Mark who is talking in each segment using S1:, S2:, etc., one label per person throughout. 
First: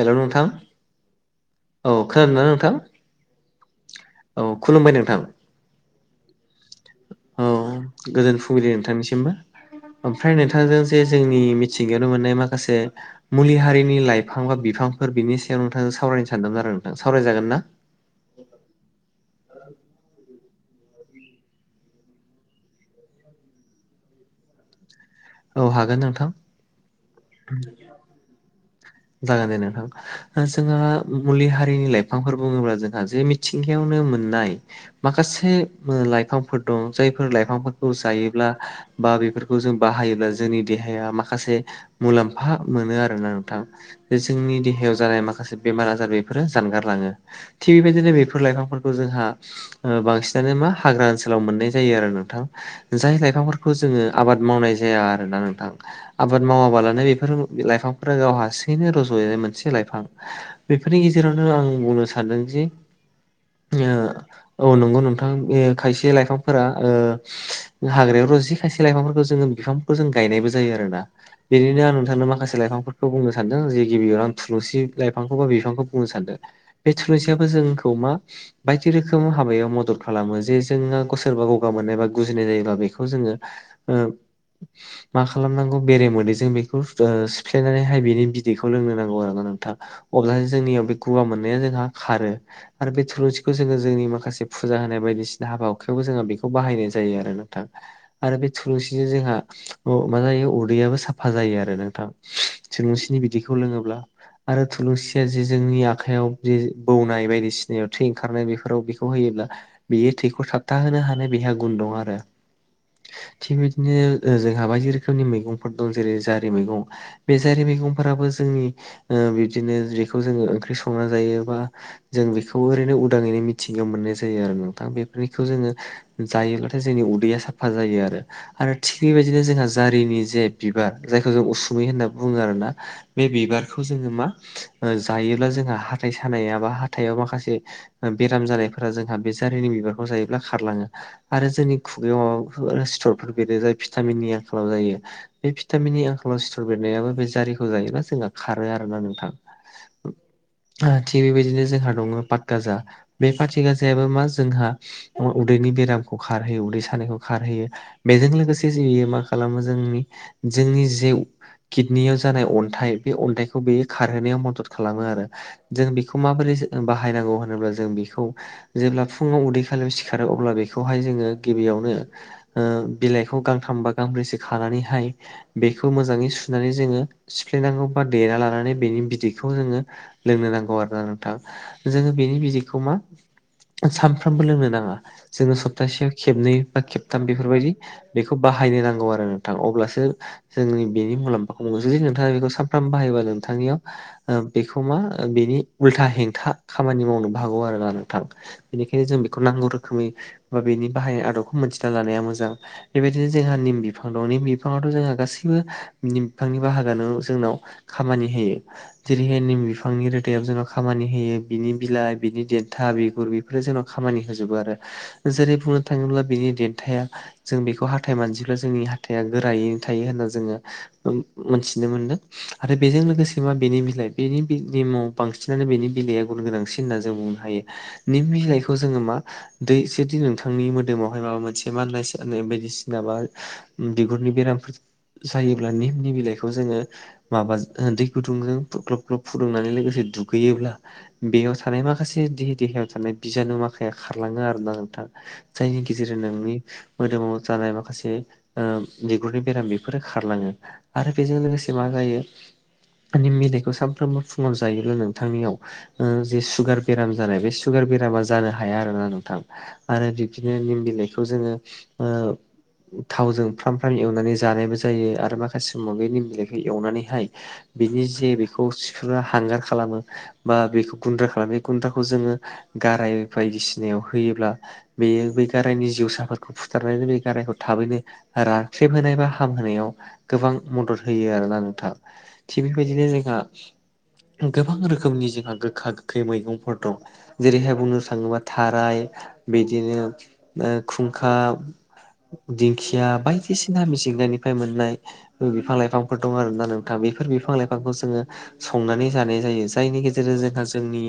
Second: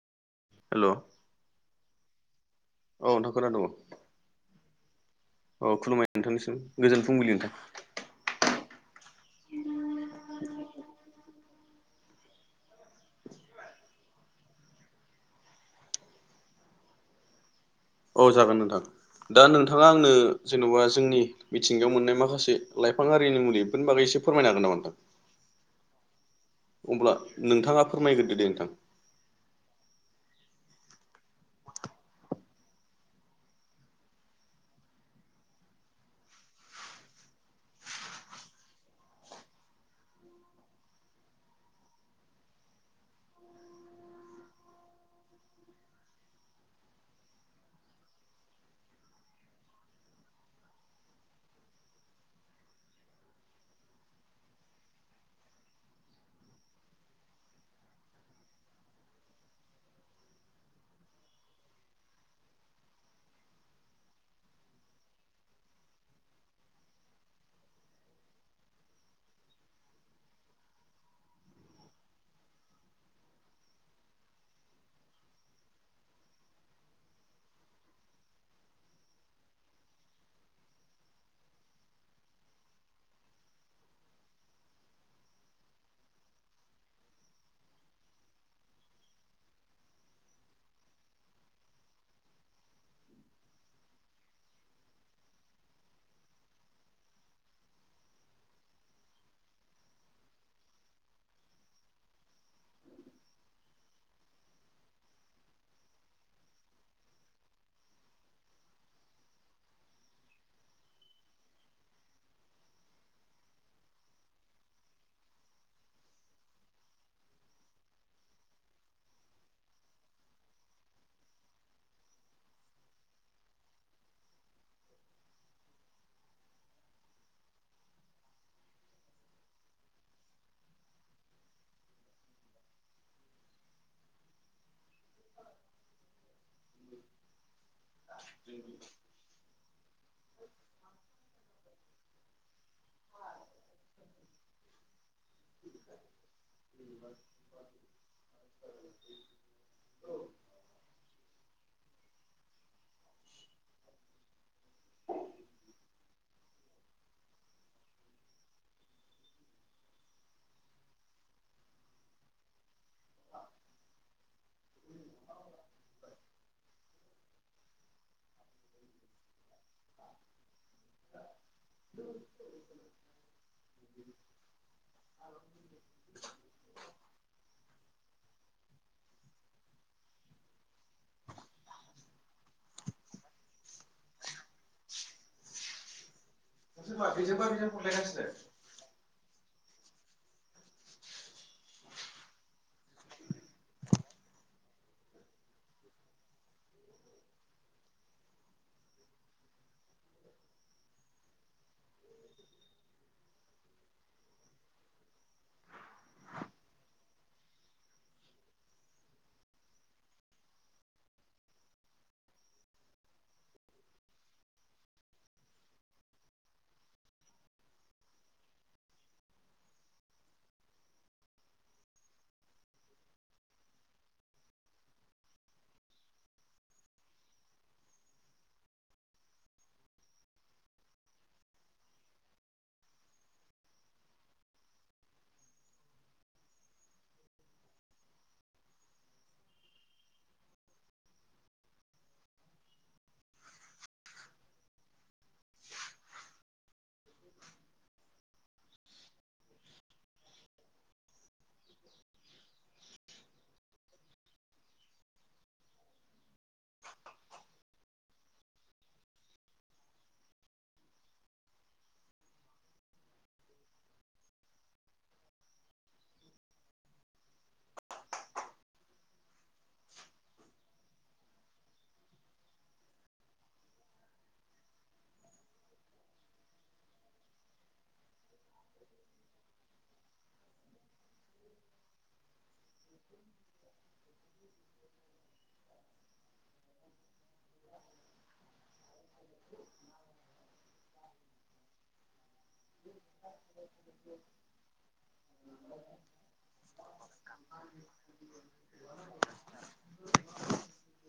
S1: हेल' नोंथां।
S2: हेल'।
S1: औ खोनादों ना नोंथां।
S2: औ नोंथां खोना दङ।
S1: औ खुलुमबाय नोंथां।
S2: औ खुलुमबाय नोंथांनिसिम गोजोन फुंबिलि
S1: औ
S2: नोंथां।
S1: गोजोन फुंबिलि नोंथांनिसिमबो। ओमफ्राय नोंथांजों जे जोंनि मिथिंगायावनो मोननाय माखासे मुलि हारिनि लाइफां बा बिफांफोर बिनि सायाव नोंथांजों सावरायनो सानदोंमोन आरो नोंथां सावरायजागोन ना?
S2: औ जागोन नोंथां दा नोंथाङा आंनो जेन'बा जोंनि मिथिंगायाव मोननाय माखासे लाइफां आरिनि मुलिफोरनि बागै एसे फोरमायनो हागोन नामा नोंथां?
S1: औ हागोन नोंथां
S2: अब्ला नोंथाङा फोरमायग्रोदो दे नोंथां।
S1: जागोन दे नोंथां। दा जोंहा मुलि हारिनि लाइफांफोर बुङोब्ला जोंहा जे मिथिंगायावनो मोननाय। माखासे लाइफांफोर दं जायफोर लाइफांफोरखौ जायोब्ला बा बेफोरखौ जों बाहायोब्ला जोंनि देहाया माखासे मुलाम्फा मोनो आरोना नोंथां। जोंनि देहायाव जानाय माखासे बेमार आजार बेफोरो जानगारलाङो। थिग बेबायदिनो बेफोर लाइफांफोरखौ जोंहा बांसिनानो मा हाग्रा ओनसोलाव मोननाय जायो आरो नोंथां। जाय लाइफांफोरखौ जोङो आबाद मावनाय जाया आरोना नोंथां। आबाद मावाबालानो बेफोर लाइफांफोरा गाव हारसिङैनो रज'नाय मोनसे लाइफां। बेफोरनि गेजेरावनो आं बुंनो सानदों जे ओ औ नंगौ नोंथां बे खायसे लाइफांफोरा ओ हाग्रायाव र'जयि खायसे लाइफांफोरखौ जोङो बिफांफोरखौ जों गायनायबो जायो आरोना। बेनिनो आं नोंथांनो माखासे लाइफांफोरखौ बुंनो सानदों जे गिबियाव आं थुलुसि लाइफांखौ बा बिफांखौ बुंनो सानदों। बे थुुलुसियाबो जोंखौ मा बायदि रोखोम हाबायाव मदद खालामो जे जोंहा ग सोरबा गगा मोननाय बा गुजिनाय जायोबा बेखौ जोङो ओं मा खालामनांगौ बेरे मोदैजों बेखौ सिफ्लेनानैहाय बेनि बिदैखौ लोंनो नांगौ आरोना नोंथां। अब्लासो जोंनियाव बे गगा मोननाया जोंहा खारो। आरो बे थुलुंसिखौ जोङो जोंनि माखासे फुजा होनाय बायदिसिना हाबा हुखायावबो जोङो बेखौ बाहायनाय जायो आरो नोंथां। आरो बे थुलुंसिजों जोंहा मा जायो उदैयाबो साफा जायो आरो नोंथां थुलुंसिनि बिदैखौ लोङोब्ला आरो थुलुंसिया जे जोंनि आखाइयाव जे बौनाय बायदिसिनायाव थै ओंखारनाय बेफोराव बेखौ होयोब्ला बेयो थैखौ थाबथाहोनो हानाय बेहा गुन दं आरो थिग बिदिनो जोंहा बायदि रोखोमनि मैगंफोर दं जेरै जारि मैगं बे जारि मैगंफोराबो जोंनि बिदिनो बेखौ जोङो ओंख्रि संना जायोबा जों बेखौ ओरैनो उदाङैनो मिथिगायाव मोननाय जायो आरो नोंथां बेफोरनिखौ जोङो जायोब्लाथाय जोंनि उदैया साफा जायोआरो आरो थिग बेबायदिनो जोंहा जारिनि जे बिबार जायखौ जों उसुमै होनना बुङो आरोना। बे बिबारखौ जोङो मा जायोब्ला जोंहा हाथाय सानायाबा हाथायाव माखासे बेराम जानायफोरा जोंहा बे जारिनि बिबारखौ जायोब्ला खारलाङो आरो जोंनि खुगायाव माबाफोर सिथरफोर बेरो भिटामिननि आंखालाव जायो। बे भिटामिननि आंखालाव सिथर बेरनायाबो बे जारिखौ जायोबा जोंहा खारो आरोना नोंथां। [inaudible] थिग बेबायदिनो जोंहा दङ पातगाजा बे पाटगाजायाबो मा जोंहा उदैनि बेरामखौ खारहोयो उदै सानायखौ खारहोयो बेजों लोगोसे मा खालामो जोंनि जोंनि जिउ किडनियाव जानाय अन्थाइ बे अन्थाइखौ बेयो खारहोनायाव मदद खालामो आरो। जों बेखौ माबोरै बाहायनांगौ होनोब्ला जों बेखौ जेब्ला फुङाव उदै खालि सिखारो अब्ला बेखौहाय जोङो गिबियावनो बिलाइ बे गांथामबा गांब्रैसो खानानैहाय बेखौ मोजाङै सुनानै जोङो सिफ्लायनांगौ बा देना लानानै बेनि बिदैखौ जोङो लोंनो नांगौ आरोना नोंथां। जोङो बिनि बिजिखौ मा सानफ्रामबो लोंनो नाङा जोङो सप्तासेयाव खेबनै बा खेबथाम बेफोरबायदि बेखौ बाहायनो नांगौ आरो नोंथां अब्लासो जों बेनि मुलाम्फाखौ मोनो जुदि नोंथाङा बेखौ सानफ्राम बाहायोबा नोंथांनियाव बेखौ मा बेनि उल्था हेंथा खामानि मावनोबो हागौ आरोना नोंथां‌। बेनिखायनो जों बेखौ नांगौ रोखोमै बा बेनि बाहाय आदबखौ मोनथिना लानाया मोजां। बेबायदिनो जोंहा निम बिफां दं निम बिफाङावथ जोंहा गासैबो निम बिफांनि बाहागोआनो जोंनाव खामानि होयो। जेरैहाय निम बिफांनि रोदायाव जोंनाव खामानि होयो बिनि बिलाइ बिनि देन्था बिगुर बे जोंनाव खामानि होजोबो आरो जेरै बुंनो थाङोब्ला बिनि देन्थाया जों बेखौ हाथाय मानजिब्ला जोंनि हाथाइया गोरायैनो थायो होनना जोङो मोनथिनो मोनदों आरो बेजों लोगोसे मा बेनि बिलाइ बेनि बिनि मुं बांसिनानो बेनि बिलाइआ गुन गोनांसिन होनना जों बुंनो हायो। निम बिलाइखौ जोङो मा दै जुदि नोंथांनि मोदोमावहाय माबा मोनसे मानना‌ बायदिसिना बा बिगुरनि बेरामफोर जायोब्ला निम नि बिलाइखौ जोङो माबा दैै गुदुंजों ग्लब ग्लब फुदुंनानै लोगोसे दुगैयोब्ला बेयाव थानाय माखासे दे देहायाव थानाय बिजानु माखाया खारलाङो आरोना नोंथां। जायनि गेजेरजों नोंनि मोदोमाव जानाय माखासे बिगुरनि बेराम बेफोरो खारलाङो। आरो बेजों लोगोसे मा जायो? निम बिलाइखौ सानफ्रोमबो फुङाव जायोब्ला नोंथांनियाव जे सुगार बेराम जानाय बे सुगार बेरामा जानो हाया आरोना नोंथां। आरो बिबदिनो निम बिलाइखौ जोङो ओ थावजों फ्राम फ्राम एवनानै जानायबो जायो आरो माखासे समाव बे निम बिलाइखौ एवनानैहाय बिनि जे बेखौ सिफ्रुना हांगार खालामो। बा बेखौ गुन्द्रा खालामो बे गुन्द्राखौ जोङो गाराय बायदिसिनायाव होयोब्ला बेयो बै गारायनि जिउसाफोरखौ फु [unintelligible] गारायखौ थाबैनो राख्रेबहोनाय बा हामहोनायाव गोबां मदद होयो आरोना नोंथां थिग बेबायदिनो जोंहा गोबां रोखोमनि जोंहा गोखा गोखै मैगंफोर दं। जेरैहाय बुंनो थाङोबा थाराय बिदिनो ओ खुंखा दिंखिया बायदिसिना मिजंगनिफ्राय मोननाय बिफां लाइफांफोर दं आरो ना नोंथां बेफोर बिफां लाइफांखौ जोङो संनानै जानाय जायो जायनि गेजेरजों जोंहा जोंनि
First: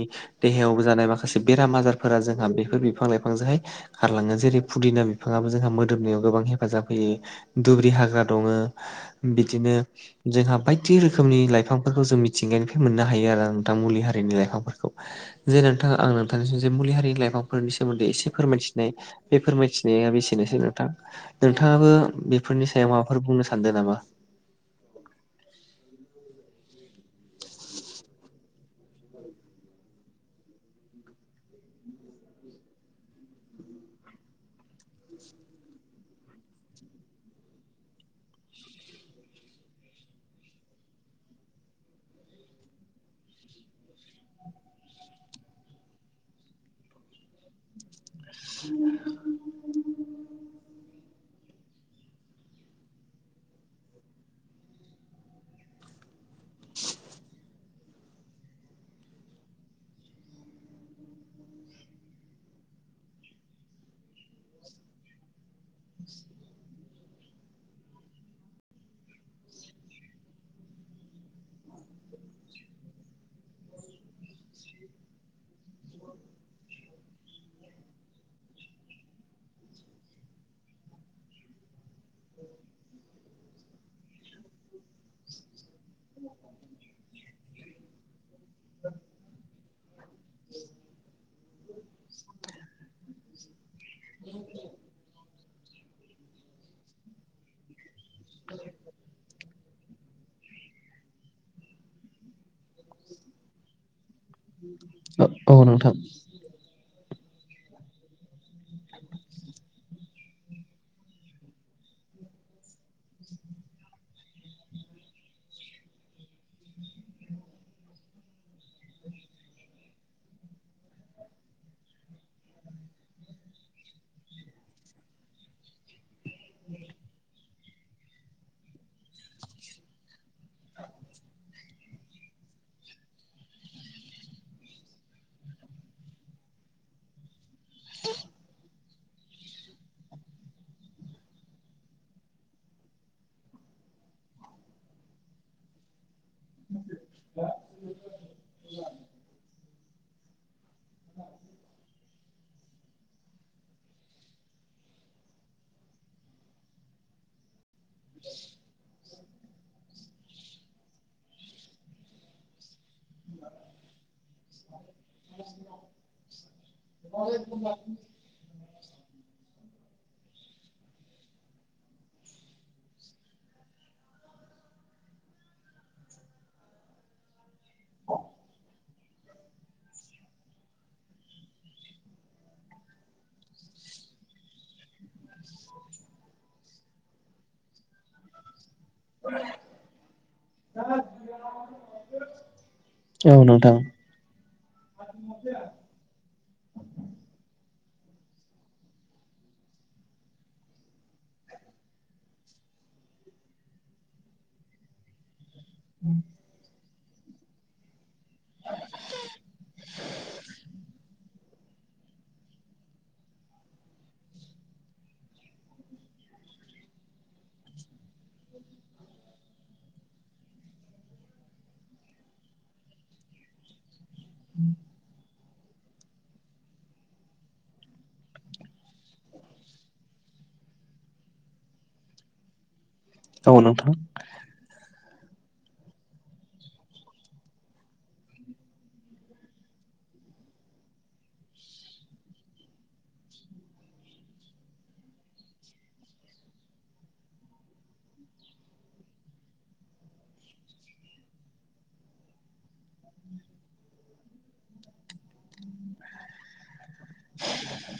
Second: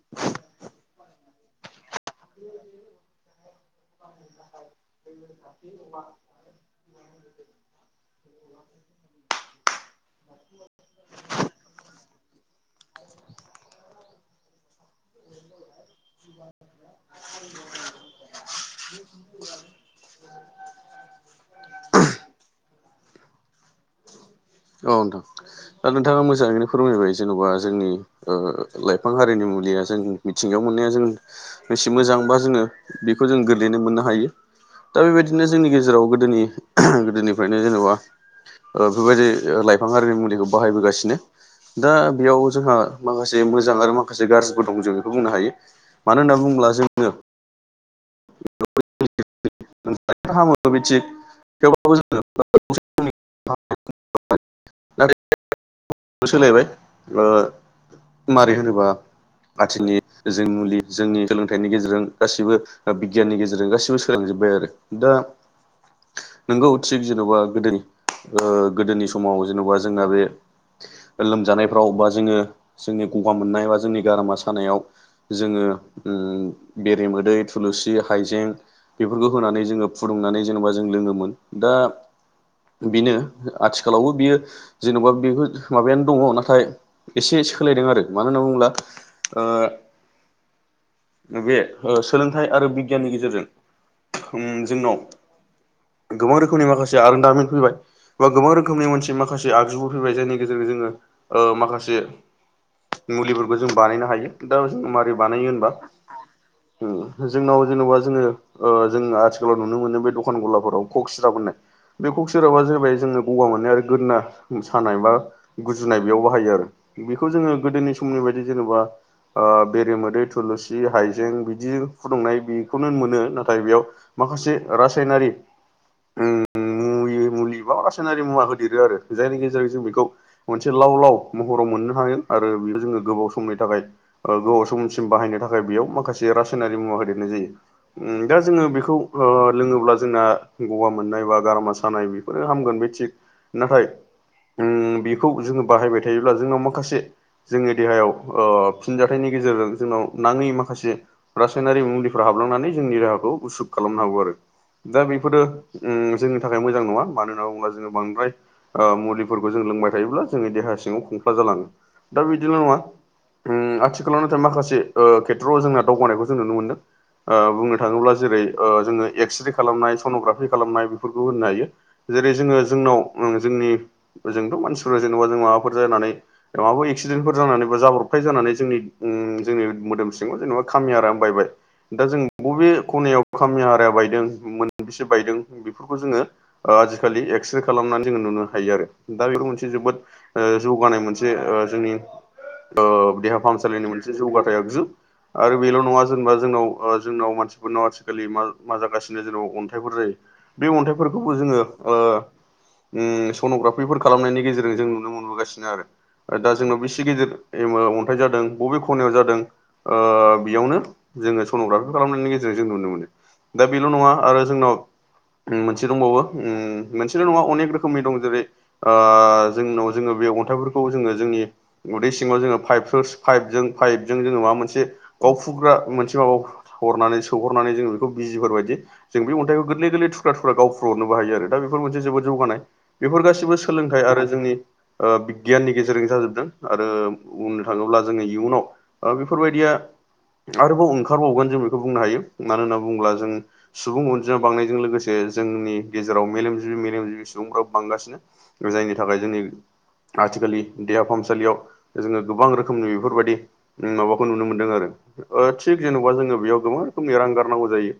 S1: देहायावबो जानाय माखासे बेराम आजारफोरा जोंहा बेफोर बिफां लाइफांजोंहाय गारलाङो जेरै फुदिना बि बिफाङाबो जोंहा मोदोमनायाव गोबां हेफा हेफाजाब होयो दुब्रि हाग्रा दङो बिदिनो जोंहा बाय थिदि रोखोमनि लाइफांफोरखौ जों मिथिंगानिफ्राय मोननो हायो आरो नोंथां मुलि हारिनि लाइफांफोरखौ। जे नोंथाङा आं नोंथांनिसि जे मुलि हारिनि लाइफांफोरनि सोमोन्दै एसे फोरमायथिनाय बे फोरमायथि बेयो बेसेनोसै नोंथां नोंथाङाबो बेफोरनि सायाव माबाफोर बुंनो सानदों नामा?
S2: औ नोंथां दा नोंथाङा मोजाङैनो फोरमायबाय जेन'बा जोंनि लाइफां हारिनि मुलिया जों मिथिंगायाव मोननाया जों एसे मोजांबा जोङो बेखौ जों गोरलैनो मोननो हायो दा बेबायदिनो जोंनि गेजेराव गो गोदोनि गोदोनिफ्रायनो जेनेबा बेफोरबायदि लाइफां आरिनि मुलिखौ बाहायबोगासिनो। दा बेयाव जोंहा माखासे मोजां आरो माखासे गाज्रिबो दं जों बेखौ बुंनो हायो। मानो होनना बुङोब्ला जोङो
S1: [inaudible]
S2: [unintelligible] हामो बिदि थेवब्लाबो जोङो [unintelligible] [unintelligible] नाथाय सोलायबाय ओ मारै होनोबा मानथिनि जों मुलि जोंनि सोलोंथाइनि गेजेरजों गासिबो बिगियाननि गेजेरजों गासिबो सोलांजोबबाय आरो दा नोंगौ थिग जेनबा गोदो गोदोनि समाव जेन'बा जोंना बे लोमजानायफ्राव बा जोङो जोंनि गगा मोननाय बा जोंनि गारामा सानायाव जोङो बेरेमोदै, थुलुसि, हाइजें बेफोरखौ होनानै जोङो फुदुंनानै जेनेबा जों लोङोमोन दा बेनो आथिखालावबो बियो जेन'बा बेबो माबायानो दङ नाथाय एसे सोलायदों आरो मानो होनना बुङोब्ला ओ बे सोलोंथाइ आरो बिगियाननि गेजेरजों ओम जोंनाव गोबां रोखोमनि माखासे आरोंदामिन फैबाय। बा गोबां रोखोमनि मोनसे माखासे आगजुबो फैबाय जायनि गेजेरजों जोङो ओ माखासे मुलिफोरखौ जों बानायनो हायो दा जों मारै बानायो
S1: औ
S2: होनबा?
S1: नोंथां
S2: जोंनाव जेनेबा जोङो जों आथिखालाव नुनो मोनो बे द खन गलाफोराव खप सिराब होननाय। बे ककसिराबा जाहैबाय जोङो गगा मोननाय आरो गोदना मोसानाय बा गुजुनाय बेयाव बाहायो आरो बेखौ जोङो गोदोनि समनि बायदि जेनेबा बेरेमोदै थुलुसि हाइजें बिदि फुदुंनाय बेखौनो मोनो नाथाय बेयाव माखासे रासायनारि ओम मुलि बा रासायनारि मुवा होदेरो आरो जायनि गेजेरजों जों बेखौ मोनसे लाव लाव महराव मोननो हायो आरो बेयो जोङो गोबाव समनि थाखाय गोबाव समसिम बाहायनो थाखाय बेयाव माखासे रासायनारि मुवा होदेरनाय जायो दा जोङो बेखौ लोङोब्ला जोंना गवा मोननाय बा गारामा सानाय बे ओ बेफोर हामगोन बे थिग नाथाय ओम बेखौ जोङो बाहायबाय थायोब्ला जोंनाव माखासे जोंनि देहायाव फिनजाथाइनि गेजेरजों जोंनाव नाङै माखासे। रासायनारि मुलिफोरा हाबलांनानै जोंनि राहाखौ उसुख खालामनो हागौ आरो। दा बेफोरो ओम जोंनि थाखाय मोजां नङा। मानो होनना बुङोब्ला जोङो बांद्राय मुलिफोरखौ जों लोंबाय थायोब्ला जोङो देहा सिङाव खंफ्ला जालाङो। दा बिदिल' नङा ओम आथिखालाव नाथाय ओ माखासे जोंना दावगानायखौ जों नुनो मोनदों बुंनो थाङोब्ला जेरै ओ जोङो एक्सरे खालामनाय सन'ग्राफि खालामनाय बेफोरखौ होननो हायो। जेरै जोङो जोंनाव जोंनि जोंथ' मानसिफ्रा जेनेबा जों माबाफोर जानानै माबाफोर एक्सिडेन्टफोर जानानै बा जाब्रबथाय जानानै जोंनि जोंनि मोदोम सिङाव जेनेबा खामि हारायानो बायबाय दा जों बबे खनायाव खामि हाराया बायदों मोनबेसे बायदों बेफोरखौ जोङो ओ आजिखालि एक्सरे खालामनानै जोङो नुनो हायो आरो दा बेफोर मोनसे जोबोद। ओ जौगानाय मोनसे जोंनि देहा
S1: औ नोंथां
S2: फाहामसालिनि मोनसे जौगाथाय आगजु आरो बेल' नङा जेनेबा जोंनाव जोंनाव मानसिफोरनाव आथिखालि मा मा जागासिनो जोंनाव अन्थाइफोर जायो बे अन्थाइफोर जोङो ओ ओम सन'ग्राफिफोर खालामनायनि गेजेरजों जों नुनो मोनबोगासिनो आरो। आरो दा जोंनाव बेसे गिदिर अन्थाइ जादों बबे खनायाव जादों। ओ बेयावनो जोङो सन'ग्राफि खालामनायनि गेजेरजों जों नुनो मोनो। दा बेल' नङा आरो जोंनाव मोन दंबावो मोनसेल' नङा अनेक रोखोमनि दं जेरै ओ आ जोंनाव जोङो बे अन्थाइफोरखौ जोङो जोंनि उदै सिङाव जोङो पाइपफोर पाइपजों पाइपजों जोङो माबा मोनसे गावफुग्रा मोनसे माबा हरनानै सोहरनानै जों बेखौ बिजिफोरबायदि जों बे अन्थखौ गोरलै गोरलै थुख्रा थुख्र ख्रा गावफ्रुहरनोबो हायो आरो दा बेफोर मोनसे जोबोद जौगानाय बेफोर
S1: औ
S2: गासिबो
S1: नोंथां
S2: सोलोंथाइ आरो। जोंनि बिगियाननि गेजेरजों जाजोबदों आरो बुंनो थाङोब्ला जोङो इयुनाव। ओ दा बेफोरबायदिया आरोबाव ओंखारबावगोन जों बेखौ बुंनो हायो मानो होनना बुङोब्ला जों सुबुं अनजिमा बांनायजों लोगोसे जे जोंनि गेजेराव मेलेमजिबि मेलेमजिबि सुबुंफोराबो बांगासिनो जायनि थाखाय जोंनि आथिखालनि देहा फाहामसालियाव जोङो गोबां रोखोमनि बेफोरबादि माबाखौ नुनो मोनदों आरो थिग जेन'बा जोङो बेयाव गोबां रोखोमनि रां गारनांगौ जायो।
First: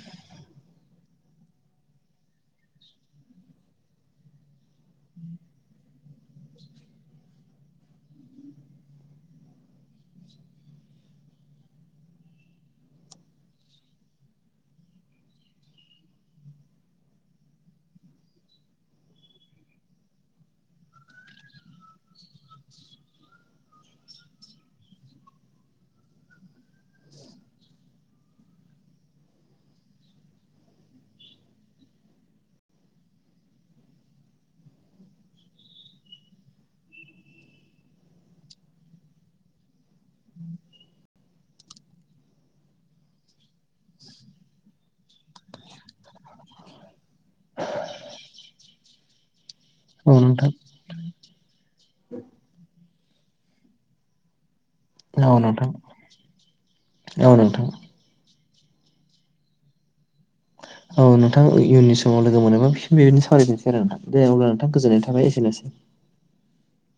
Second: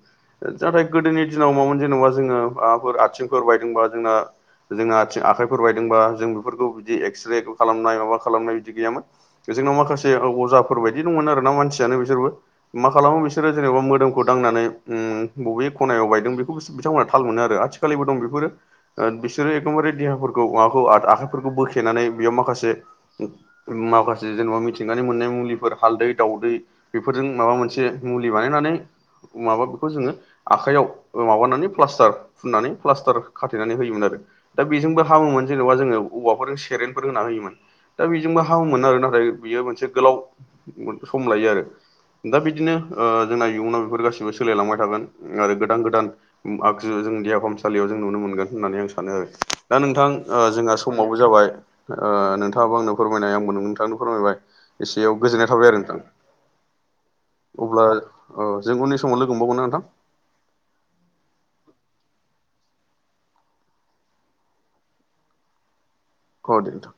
S2: नाथाय गोदोनि दिनाव मामोन जेनबा जोङो माबाफोर आथिंफोर बायदोंबा जोंना जोंहा आथिं आखाइफोर बायदोंबा जों बेफोरखौ बिदि एक्सरे खालामनाय माबा खालामनाय बिदि गैयामोन। जोंनाव माखासे अजाफोर बायदि दंमोन आरोना मानसियानो बिसोरबो मा खालामो बिसोरो जेनेबा मोदोमखौ दांनानै बबे खनायाव बायदों बे बिथांमोनहा थाल मोनो आरो आथिखालिबो दं बेफोरो। बिसोरो एकदमबारे देहाफोरखौ माबाखौ आखाइफोरखौ बोखेनानै बेयाव माखासे माखासे जेनबा मिथिंगानि मोननाय मुलिफोर हालदै दावदै बेफोरजों माबा मोनसे मुलि बानायनानै माबा बेखौ जोङो आखायाव ओ माबानानै प्लास्टार फुननानै प्लास्टार खाथेनानै होयोमोन आरो। दा बेजोंबो हामोमोन जेन'बा जोङो औवाफोरजों सेरेनफोर होना होयोमोन। दा बेजोंबो हामोमोन आरो नाथाय बियो मोनसे गोलाव सम लायो आरो। दा बिदिनो ओ जोंना इयुनाव बेफोर गासिबो सोलायलांबाय थागोन आरो गोदान गोदान आगजु जों देहा फाहामसालियाव जों नुनो मोनगोन होननानै आं सानो आरो। दा नोंथां ओ जोंहा समाबो जाबाय ओ नोंथाङाबो आंनो फोरमायनाय आंबो नोंथांनो फोरमायबाय। एसेयाव
S1: औ नोंथां
S2: गोजोननाय थाबाय आरो नोंथां।
S1: औ नोंथां
S2: अब्ला औ जों उननि समाव लोगो मोनबाव गोनना नोंथां।
S1: औ नोंथां इयुननि समाव लोगो मोनोबा बि बेबायदिनो सावरायफिननोसै आरोना दे अब्ला नोंथां गोजोननाय थाबाय एसेनोसै।
S2: अ दे नोंथां।